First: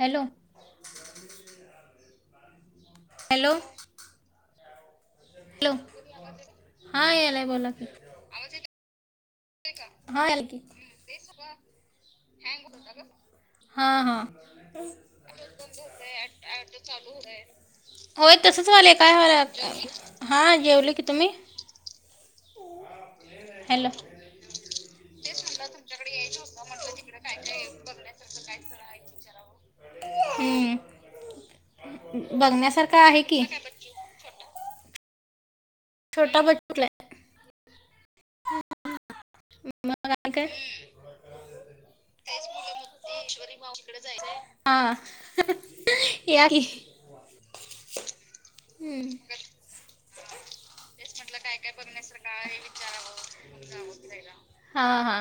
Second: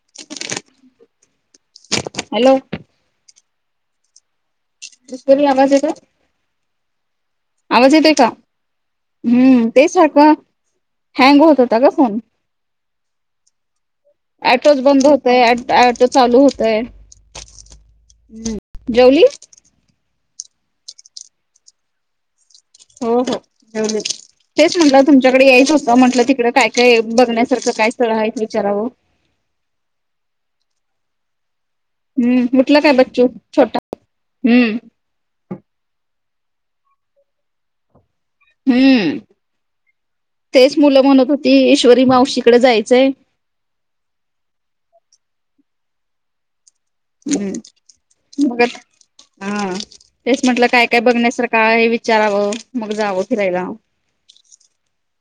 Hello. Hello. Hello. ईश्वरीला आवाज hello येतोय, हां यायलाय बोला की आवाज येतोय का? हम्म ते हां सारखं,, हँग होत होता गं फोन. हँग होता ग,, हा हा. अँटोच बंद होतय, अँटोच चालू होतय. होय तसंच व्हायलय, काय जेवली व्हायलय काय व्हायलय, का जेवलीस हा जेवले की, तुम्ही? हो हो हॅलो जेवले. तेच म्हटलं तुमच्याकडे यायच होतं म्हटलं तिकडे काय काय बघण्यासारखं काय स्थळ आहेत विचारावं. हम्म. हम्म उठलं काय बघण्यासारखं आहे बच्चू,, की छोटा,, हम्म. छोटा बचू उठलाय. हम्म मग आणि काय तेच मुल म्हणत होती ईश्वरी मावशीकडे जायचय. ईश्वरी मावशी [unintelligible] हां या की. हम्म मग हम्म. आता हां तेच म्हटल काय काय बघण्यासारख आहे विचाराव मग जाव फिरायला. हां हां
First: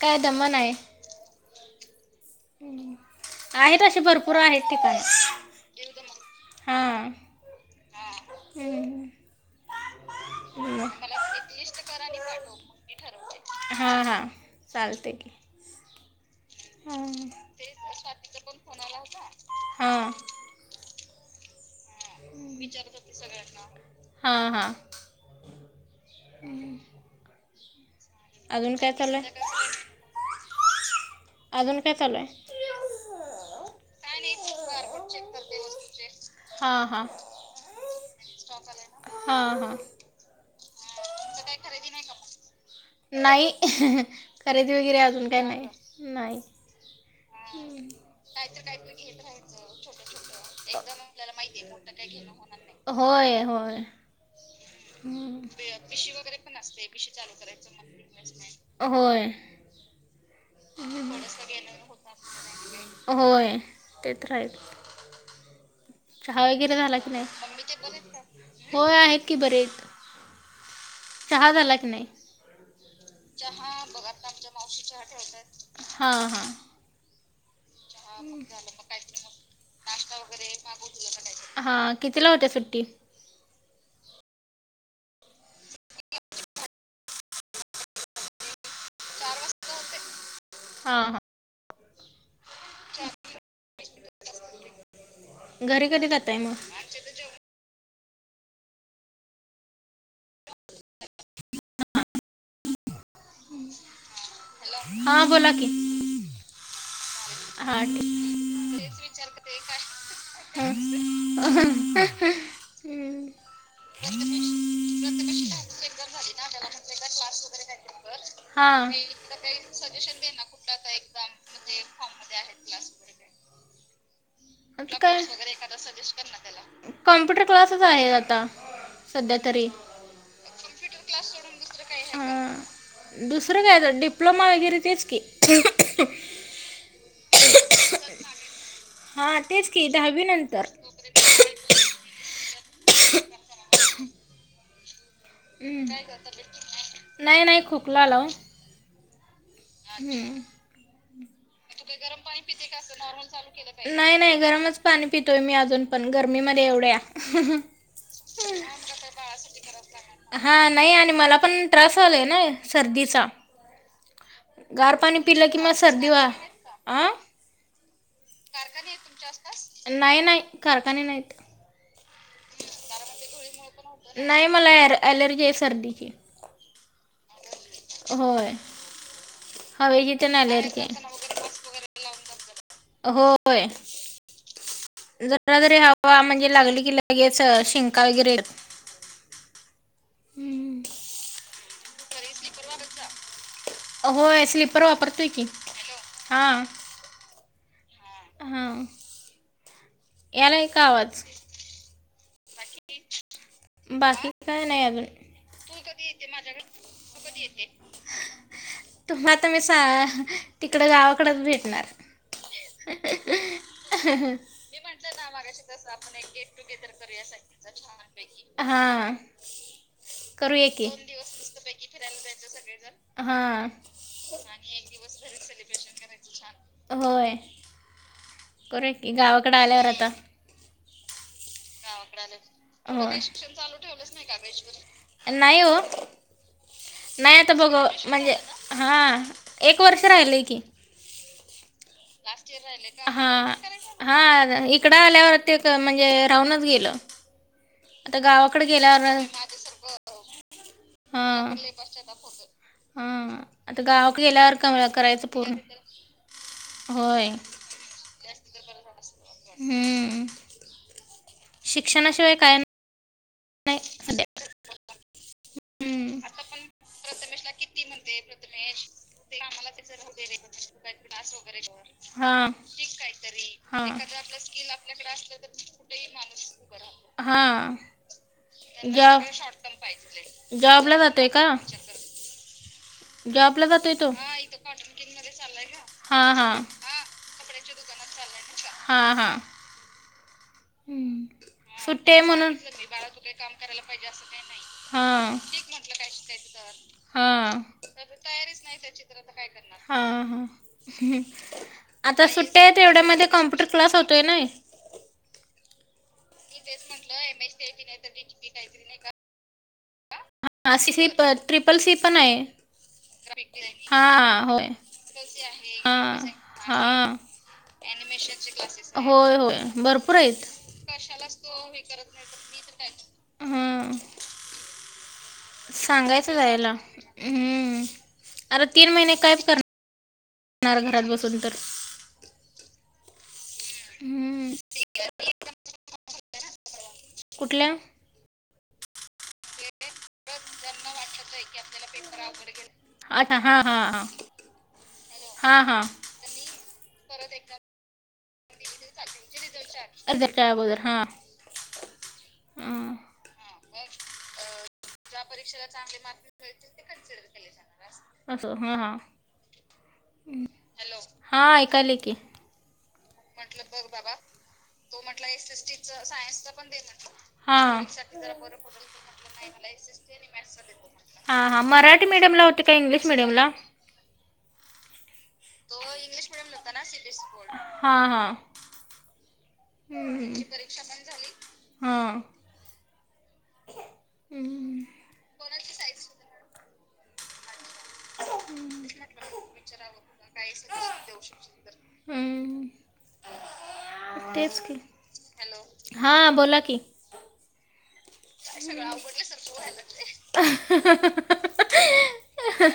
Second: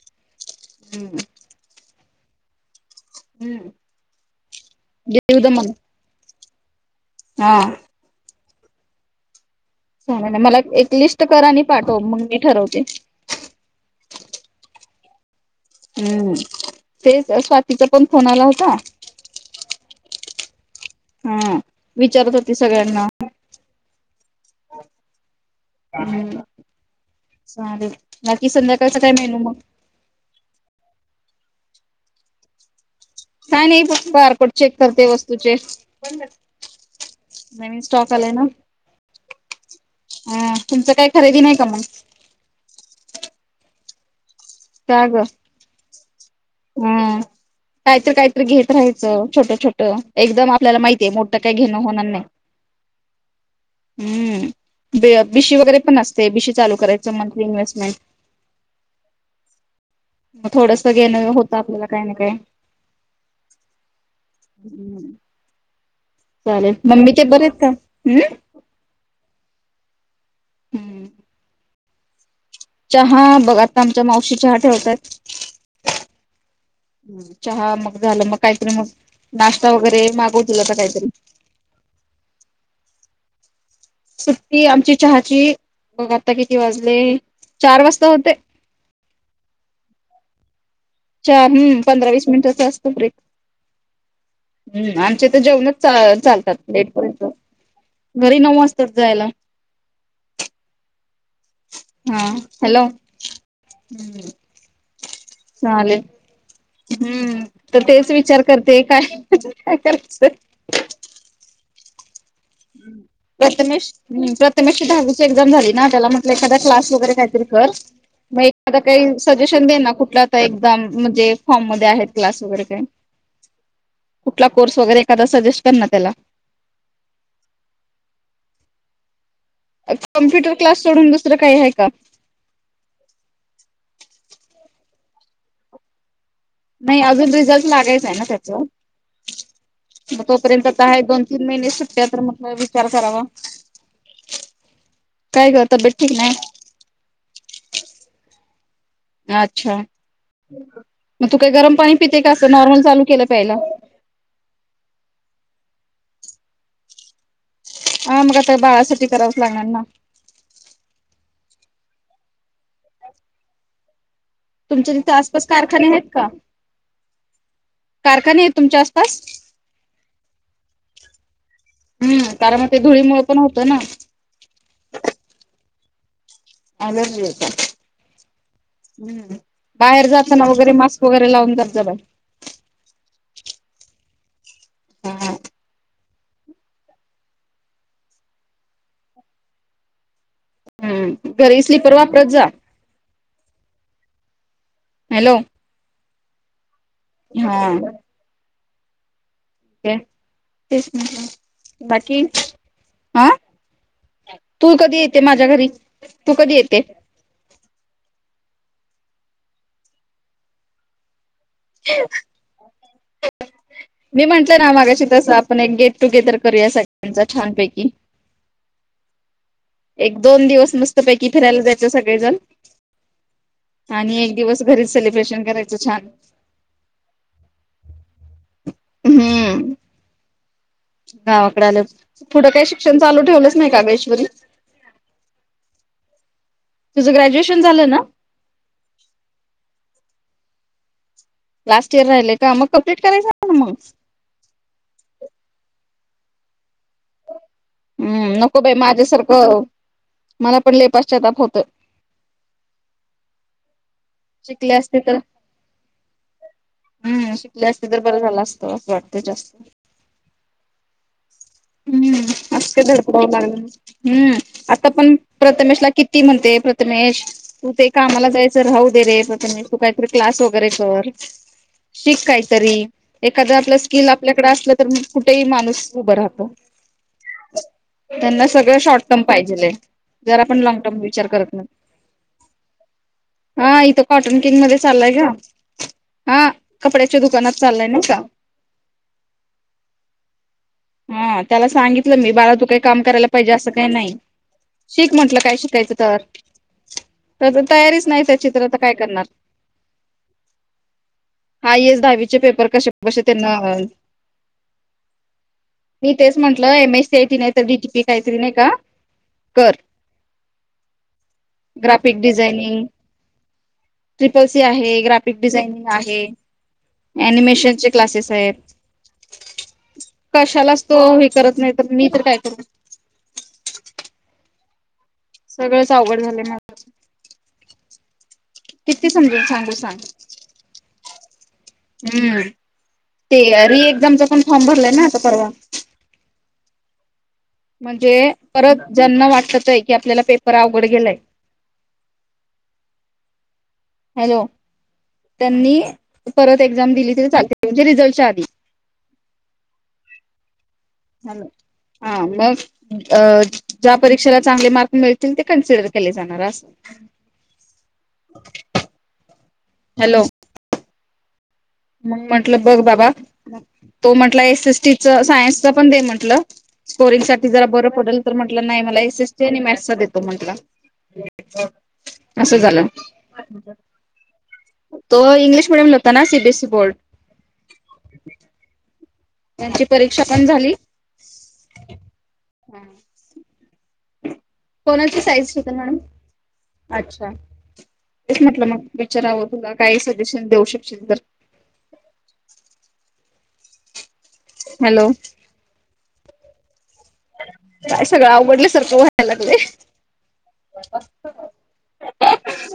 काय दमन आहे. हम्म हम्म आहेत तशी भरपूर आहेत ठिकाण दीव दमन हा. हा हम्म चालेल ना मला एक लिस्ट करा आणि पाठवा मग मी ठरवते. हां हां चालतय की. हम्म हम्म हां तेच तर स्वातीचा पण फोन आला होता. हां हम्म विचारत होती सगळ्यांना? सगळ्यांना. हां हां हम्म चालल बाकी अजून संध्याकाळचा काय चालू आहे मेनू मग? अजून काय चालू आहे. काय नाही बस बारकोड चेक करते वस्तूचे. हां हां नवीन स्टॉक आलाय ना. हां हां तुमच काय खरेदी नाही का मग? नाही खरेदी वगैरे का ग अजून काही नाही नाही. हम्म काहीतरी काहीतरी घेत रहायच छोट छोट एकदम आपल्याला माहितीये मोठ काही घेण होणार नाही. होय होय हम्म बे बिशी वगैरे पण असते बिशी चालू करायचं मंथली इन्व्हेस्टमेंट होय मग थोडस घेण होत आपल्याला काही ना काय. होय ते तर आहेत चहा चालेल वगैरे झाला की मम्मी नाही ते बरे आहेत काय? हम्म होय आहेत की बरे. हम्म चहा झाला की नाही? चहा बघ आता आमच्या मावशी चहा ठेवतात हां हां चहा मग झाल मग काहीतरी मग नाश्ता वगैरे मागवतील आता काहीतरी. हां कितीला होते सुट्टी? सुट्टी आमची चहाची बघ आत्ता किती वाजले चार वाजता होते. हां हां चहा हम्म पंधरा वीस मिनिटाचा असतोय. हम्म आमच्या इथ जेवणच घरी कधी जात आहे मग चालतात एक. घरी नऊ वाजतात जायला. हा हॅलो हां बोला की चालेल. हम्म हां तर तेच ठीक विचार करते काय काय करायच? [inaudible] प्रथमेश. ह प्रथमेश ची दहावीची एक्झाम झाली ना, त्याला म्हटलं एखादा क्लास वगैरे काहीतरी कर. मग एखादा हां काही सजेशन दे ना, कुठला? एकदम म्हणजे फॉर्म मध्ये आहे, क्लास वगैरे काही? काय? वगैरे एखादा सजेस्ट कर ना त्याला. कॉम्प्युटर क्लासच आहे, आता सध्या तरी. कम्प्युटर क्लास सोडून दुसरं काही आहे का? दुसरं काय आता, डिप्लोमा वगैरे तेच की. नाही अजून रिझल्ट लागायच हे ना त्याचा, हा तेच की मग दहावी तो नंतर पर्यंत आहेत दोन तीन महिने सुट्ट्या हेत, तर म्हटलं विचार करावा. काय ग हम् तब्येत काय ठीक नाही करता नाही नाही खोकला आला वो. अच्छा! मग तू काय गरम पाणी पिते का? असं नॉर्मल चालू केलं प्यायला. नाही नाही गरमच पाणी पितोय, मी अजून पण गरमीमध्ये एवढ्या. ह मग आता बाळा साठी करावं. लहान ना. हा नाही आणि मला पण त्रास व्हायलाय ना या सर्दीचा. तुमच्या गार तिथे पाणी आसपास पिलं किं मग कारखाने आहेत सर्दी वा का अं. कारखाने आहेत तुमच्या आसपास, नाही नाही कारखाने नाहीत. हम! कारण, मग ते धुळीमुळे पण होतं ना? नाही मला यार. एलर्जी हे सर्दीची. एलर्जी होती. होय हू बाहेर हवेची तेन जाताना वगैरे अलर्जी मास्क आहे वगैरे लावून जात जा बाई. होय, हा. जरा जरी आप वाफ म्हणजे लागली की लगेच शिंका वगैरेे येतात. ह घरी स्लीपर वापरत जा. होय स्लीपर वापरतोय की, हॅलो हा. हा आ. हा. के. यालय का आवाज बाकी अ बाकी काय तू नाही कधी अजून येते माझ्या घरी, तू कधी येते? तू कधी येते? तुम्हा आता मी सां तिकड गावाकडच भेट नार. मी म्हटलं ना, मागाशी तसं आपण एक गेट टुगेदर करूया सगळ्यांचा छानपैकी. विकी हा. एक दोन दिवस मस्तपैकी फिरायला जायचं सगळेजण. सगळेजण हा. आणि एक दिवस घरीच सेलिब्रेशन करायचं छान. होय करूया की, गावाकड हम्म आल्यावर आता. गावाकडे आल्यावच. पुढं काय शिक्षण होय चालू ठेवलंच नाही का ईश्वरी? नाही ओ तुझं नाही आता, ग्रॅज्युएशन बघ झालं ना? म्हणजे हा एक वर्ष राहिलय की? लास्ट इयर राहिलेय का, मग कम्प्लीट करायचं हा ना मग? हा इकडं आल्यावर, ते क म्हणजे राहूनच गेलं. आता हम्म नको गावाकडे बाई गेल्यावर माझ्यासारखं,, मला पण लय प हा हा. आता गावात गेल्यावर शिकले कमला असते तर करायचा पूर्ण,, होय. केली असतीस तरर बरं झालं असतं, असं वाटतय जास्त. हम्म हम्म शिक्षणाशिवाय काय असक धडपव लागल, नाही सध्या हम्म, आता पण प्रथमेश ला हम्म किती म्हणते, प्रथमेश तू ते कामाला जायचं राहू दे रे प्रथमेश. तू काय तर क्लास वगैरे कर, शिक हा काहीतरी,, एकाद आपलं हा स्कील आपल्याकडे असलं तर तर मग कुठंही माणूस उभं राहतं. हा. त्यांना सगळं शॉर्ट जॉब टर्म पाहिजेल आहे,, जरा पण लॉग जॉबला टर्म विचार जातोय का करत नाहीत. जॉबला हा जातोय इथं तो कॉटन किंग मध्ये चाललाय ग,, हा. कपड्याच्या दुकानात चाललाय नवं का. हा हा. हा. त्याला सुट्टे सांगितलं आहे मी म्हणून,, बाळा तू काही काम बाळा तु करायला काम पाहिजे असं करायला काही पाहिजे नाही. असं काही नाही, शिक हा, म्हटलं काय शिक म्हटलं शिकायचं काय तर. शिकायचं हा,, तर तयारीच बाकी नाही त्याची तयारीच तर नाही आता काय त्याची तर करणार? आता काय करणार, हा हा. हा येस आता दहावीचे सुट्ट्या पेपर आहे कसे बसे तेवढ्यामध्ये त्यांना कॉम्प्युटर क्लास होतोय नाय. म्हंटलं M S C I T नाही तर डीटीपी काहीतरी नाही का,, कर. हा सी सी पण ट्रिपल सी पण ग्राफिक आहे. डिझायनिंग हा ट्रिपल सी होय,, आहे, ग्राफिक डिझायनिंग हा आहे. हा अनिमेशनचे क्लासेस आहेत. होय होय, भरपूर आहेत. कशालाच तो हे करत नाही तर मी तर काय करू. हां. सगळंच अवघड सांगायचं झालंय जायला,, माझं हम्म,, अरे तीन महिने काय करणार तू सांग होणार घरात बसून तर. हम्म,, ते रि एक्झामचा पण हम्म फॉर्म भरलाय ना आता परवा कुठल्या? जे परत ज्यांना वाटतय की, आपल्याला पेपर अवघड गेलाय अच्छा हा हा हा. हॅलो हा त्यांनी, हा परत एक्झाम दिली तर चालतय, म्हणजे रिझल्टच्या आधी म्हणजे रिझल्टच्या अगोदर,, हां. ह हा मग, हां ज्या परीक्षेला चांगले मार्क ज्या मिळतील ते परीक्षेला कन्सिडर चांगले केले मार्क जाणार अस पडतील ते कनसिडर केले जाते असं असं,, हा हा हॅलो हॅलो हा ऐकाले की टलं बघ बाबा, तो म्हटला एस एस टी च सायन्सच पण दे म्हटलं,, स्टोरेजसाठी ते हां जरा बरं पडल,, तर म्हटलं नाही मला एस एसटी आणि मॅथ्सच देतो म्हंटला. हां हां मराठी मीडियमला असं होते का झालं. इंग्लिश मीडियमला तो इंग्लिश मीडियम ला होता ना सीबीएसई बोर्ड सीबीएससी बोर्ड हा हा. त्यांची हम्म परीक्षा हम्म ह पण झाली. परीक्षा पण झाली,, हा. हा. हम्म, कोणाची साईज होती मॅडम,, अच्छा तेच म्हटल मग विचराव तुला काय सजेशन देऊ शकशील तर. हम्म. हॅलो. हां बोला की काय सगळ आवघडल्या सारख वाटायलय.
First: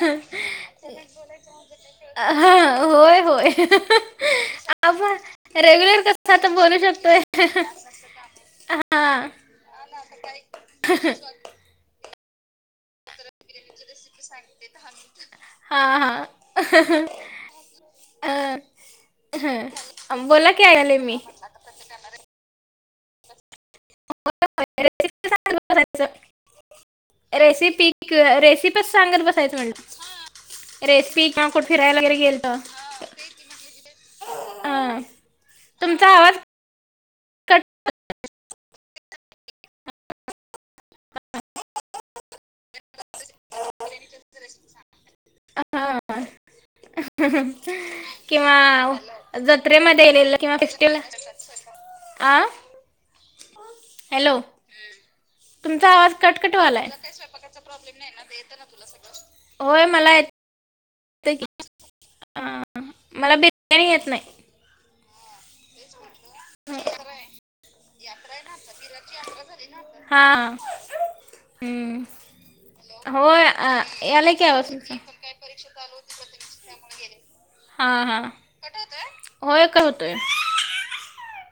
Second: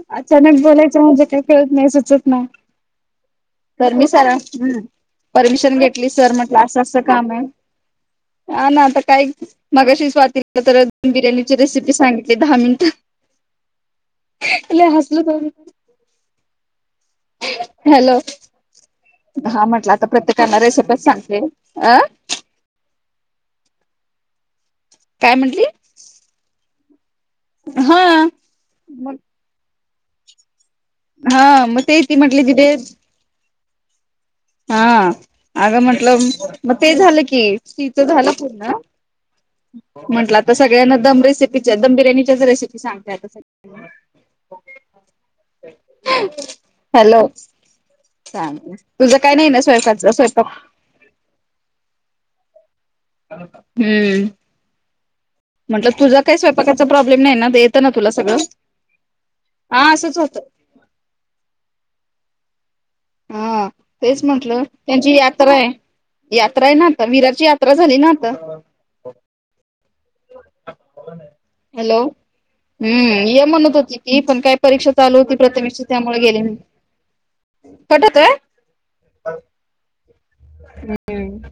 अचानक बोलायच म्हणजे काय कळत नाही, सुचत नाही. हां होय होय तर मी सरळ आपण परमिशन रेग्युलर घेतली सर कसं आता म्हंटल अस बोलू अस शकतोय काम आहे. हां ना आता काय मगाशी स्वाती तर बिर्याणीची रेसिपी सांगितली दहा मिनिटात. हसलो हां दोघी पण हां. हॅलो हां म्हटल आता बोला प्रत्येकाला की ऐकायले रेसिप्याच मी सांगते. रेसिपी काय सांगत म्हंटली? रेसिपी हा रेसिपीच सांगत बसायच म्हणल. रेसीपी किंवा कुठ हा मग फिरायला ते वगैरे ती म्हटली गेलतो. हां अग म्हंटल आवाज मग ते झाल की कट तिच झाल पूर्ण. म्हटल आता सगळ्यांना दम रेसिपीच्या, दम बिर्याणीच्या च्या रेसिपी सांगते आता सगळ्यांना. हां. हॅलो किंवा तुझ काही नाही ना स्वयंपाच स्वयंपाक. केला आ. हम्म हॅलो तुमचा म्हटल आवाज तुझा काही कटकट स्वयंपाकाचा वालाय प्रॉब्लेम नाही ना येत ना तुला सगळ? होय हा मला असच होत. हां हां हां तेच म्हंटल त्यांची या यात्रा आहे ना आता विराची यात्रा झाली ना आता. हां हां हम्म हॅलो हम्म ये होय म्हणत आ, होती ती यालाय पण की काय आवाज परीक्षा तुमचा चालू होती प्रथमेश ची त्यामुळ गेली नाही. कट हां हां होतोय होय होतोय. हम्म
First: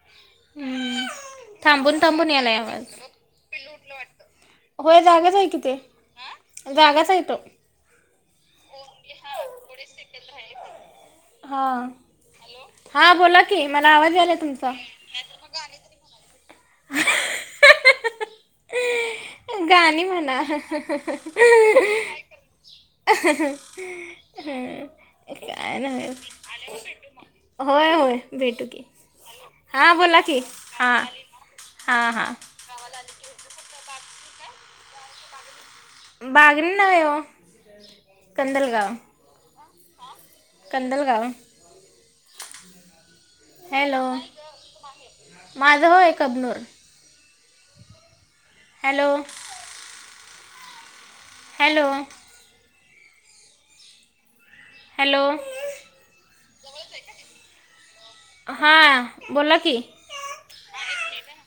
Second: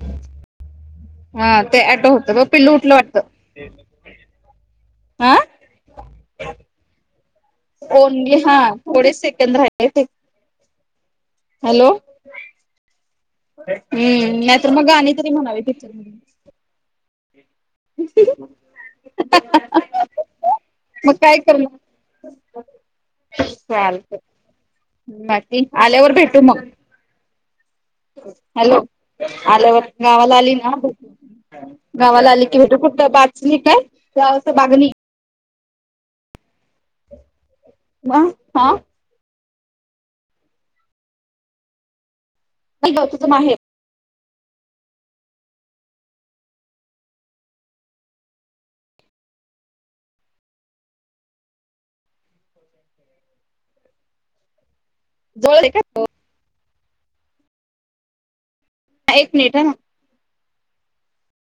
हम्म हा ते थांबून ऍटो थांबून होत बघ यायलाय पिल्लू आवाज. उठलं वाटतं. होय हा जागाच आहे की ते, जागाच आहे तो. बोलणी हां थोडेच सेकंद राहिलेत. हां हां बोला की मला आवाज आला हम्म नाहीतर तुमचा मग गाणी तरी म्हणावी तिथ. [inaudible] गाणी म्हणा. मग काय कर मग चालत [inaudible] बाकी नाही आल्यावर भेटू मग. होय होय. भेटू हॅलो की आल्यावर हां बोला गावाला की आली ना. हां हां गावाला हां आली की भेटू कुठ बाचणी काय बागणी. बागनी नाही ओ हा कंदलगाव. कंदलगाव. [unintelligible] तुझ माहेर. हॅलो माझ होय कबनूर. हॅलो. हॅलो. हॅलो जवळ आहे का हां. एक मिनिट बोला हां. की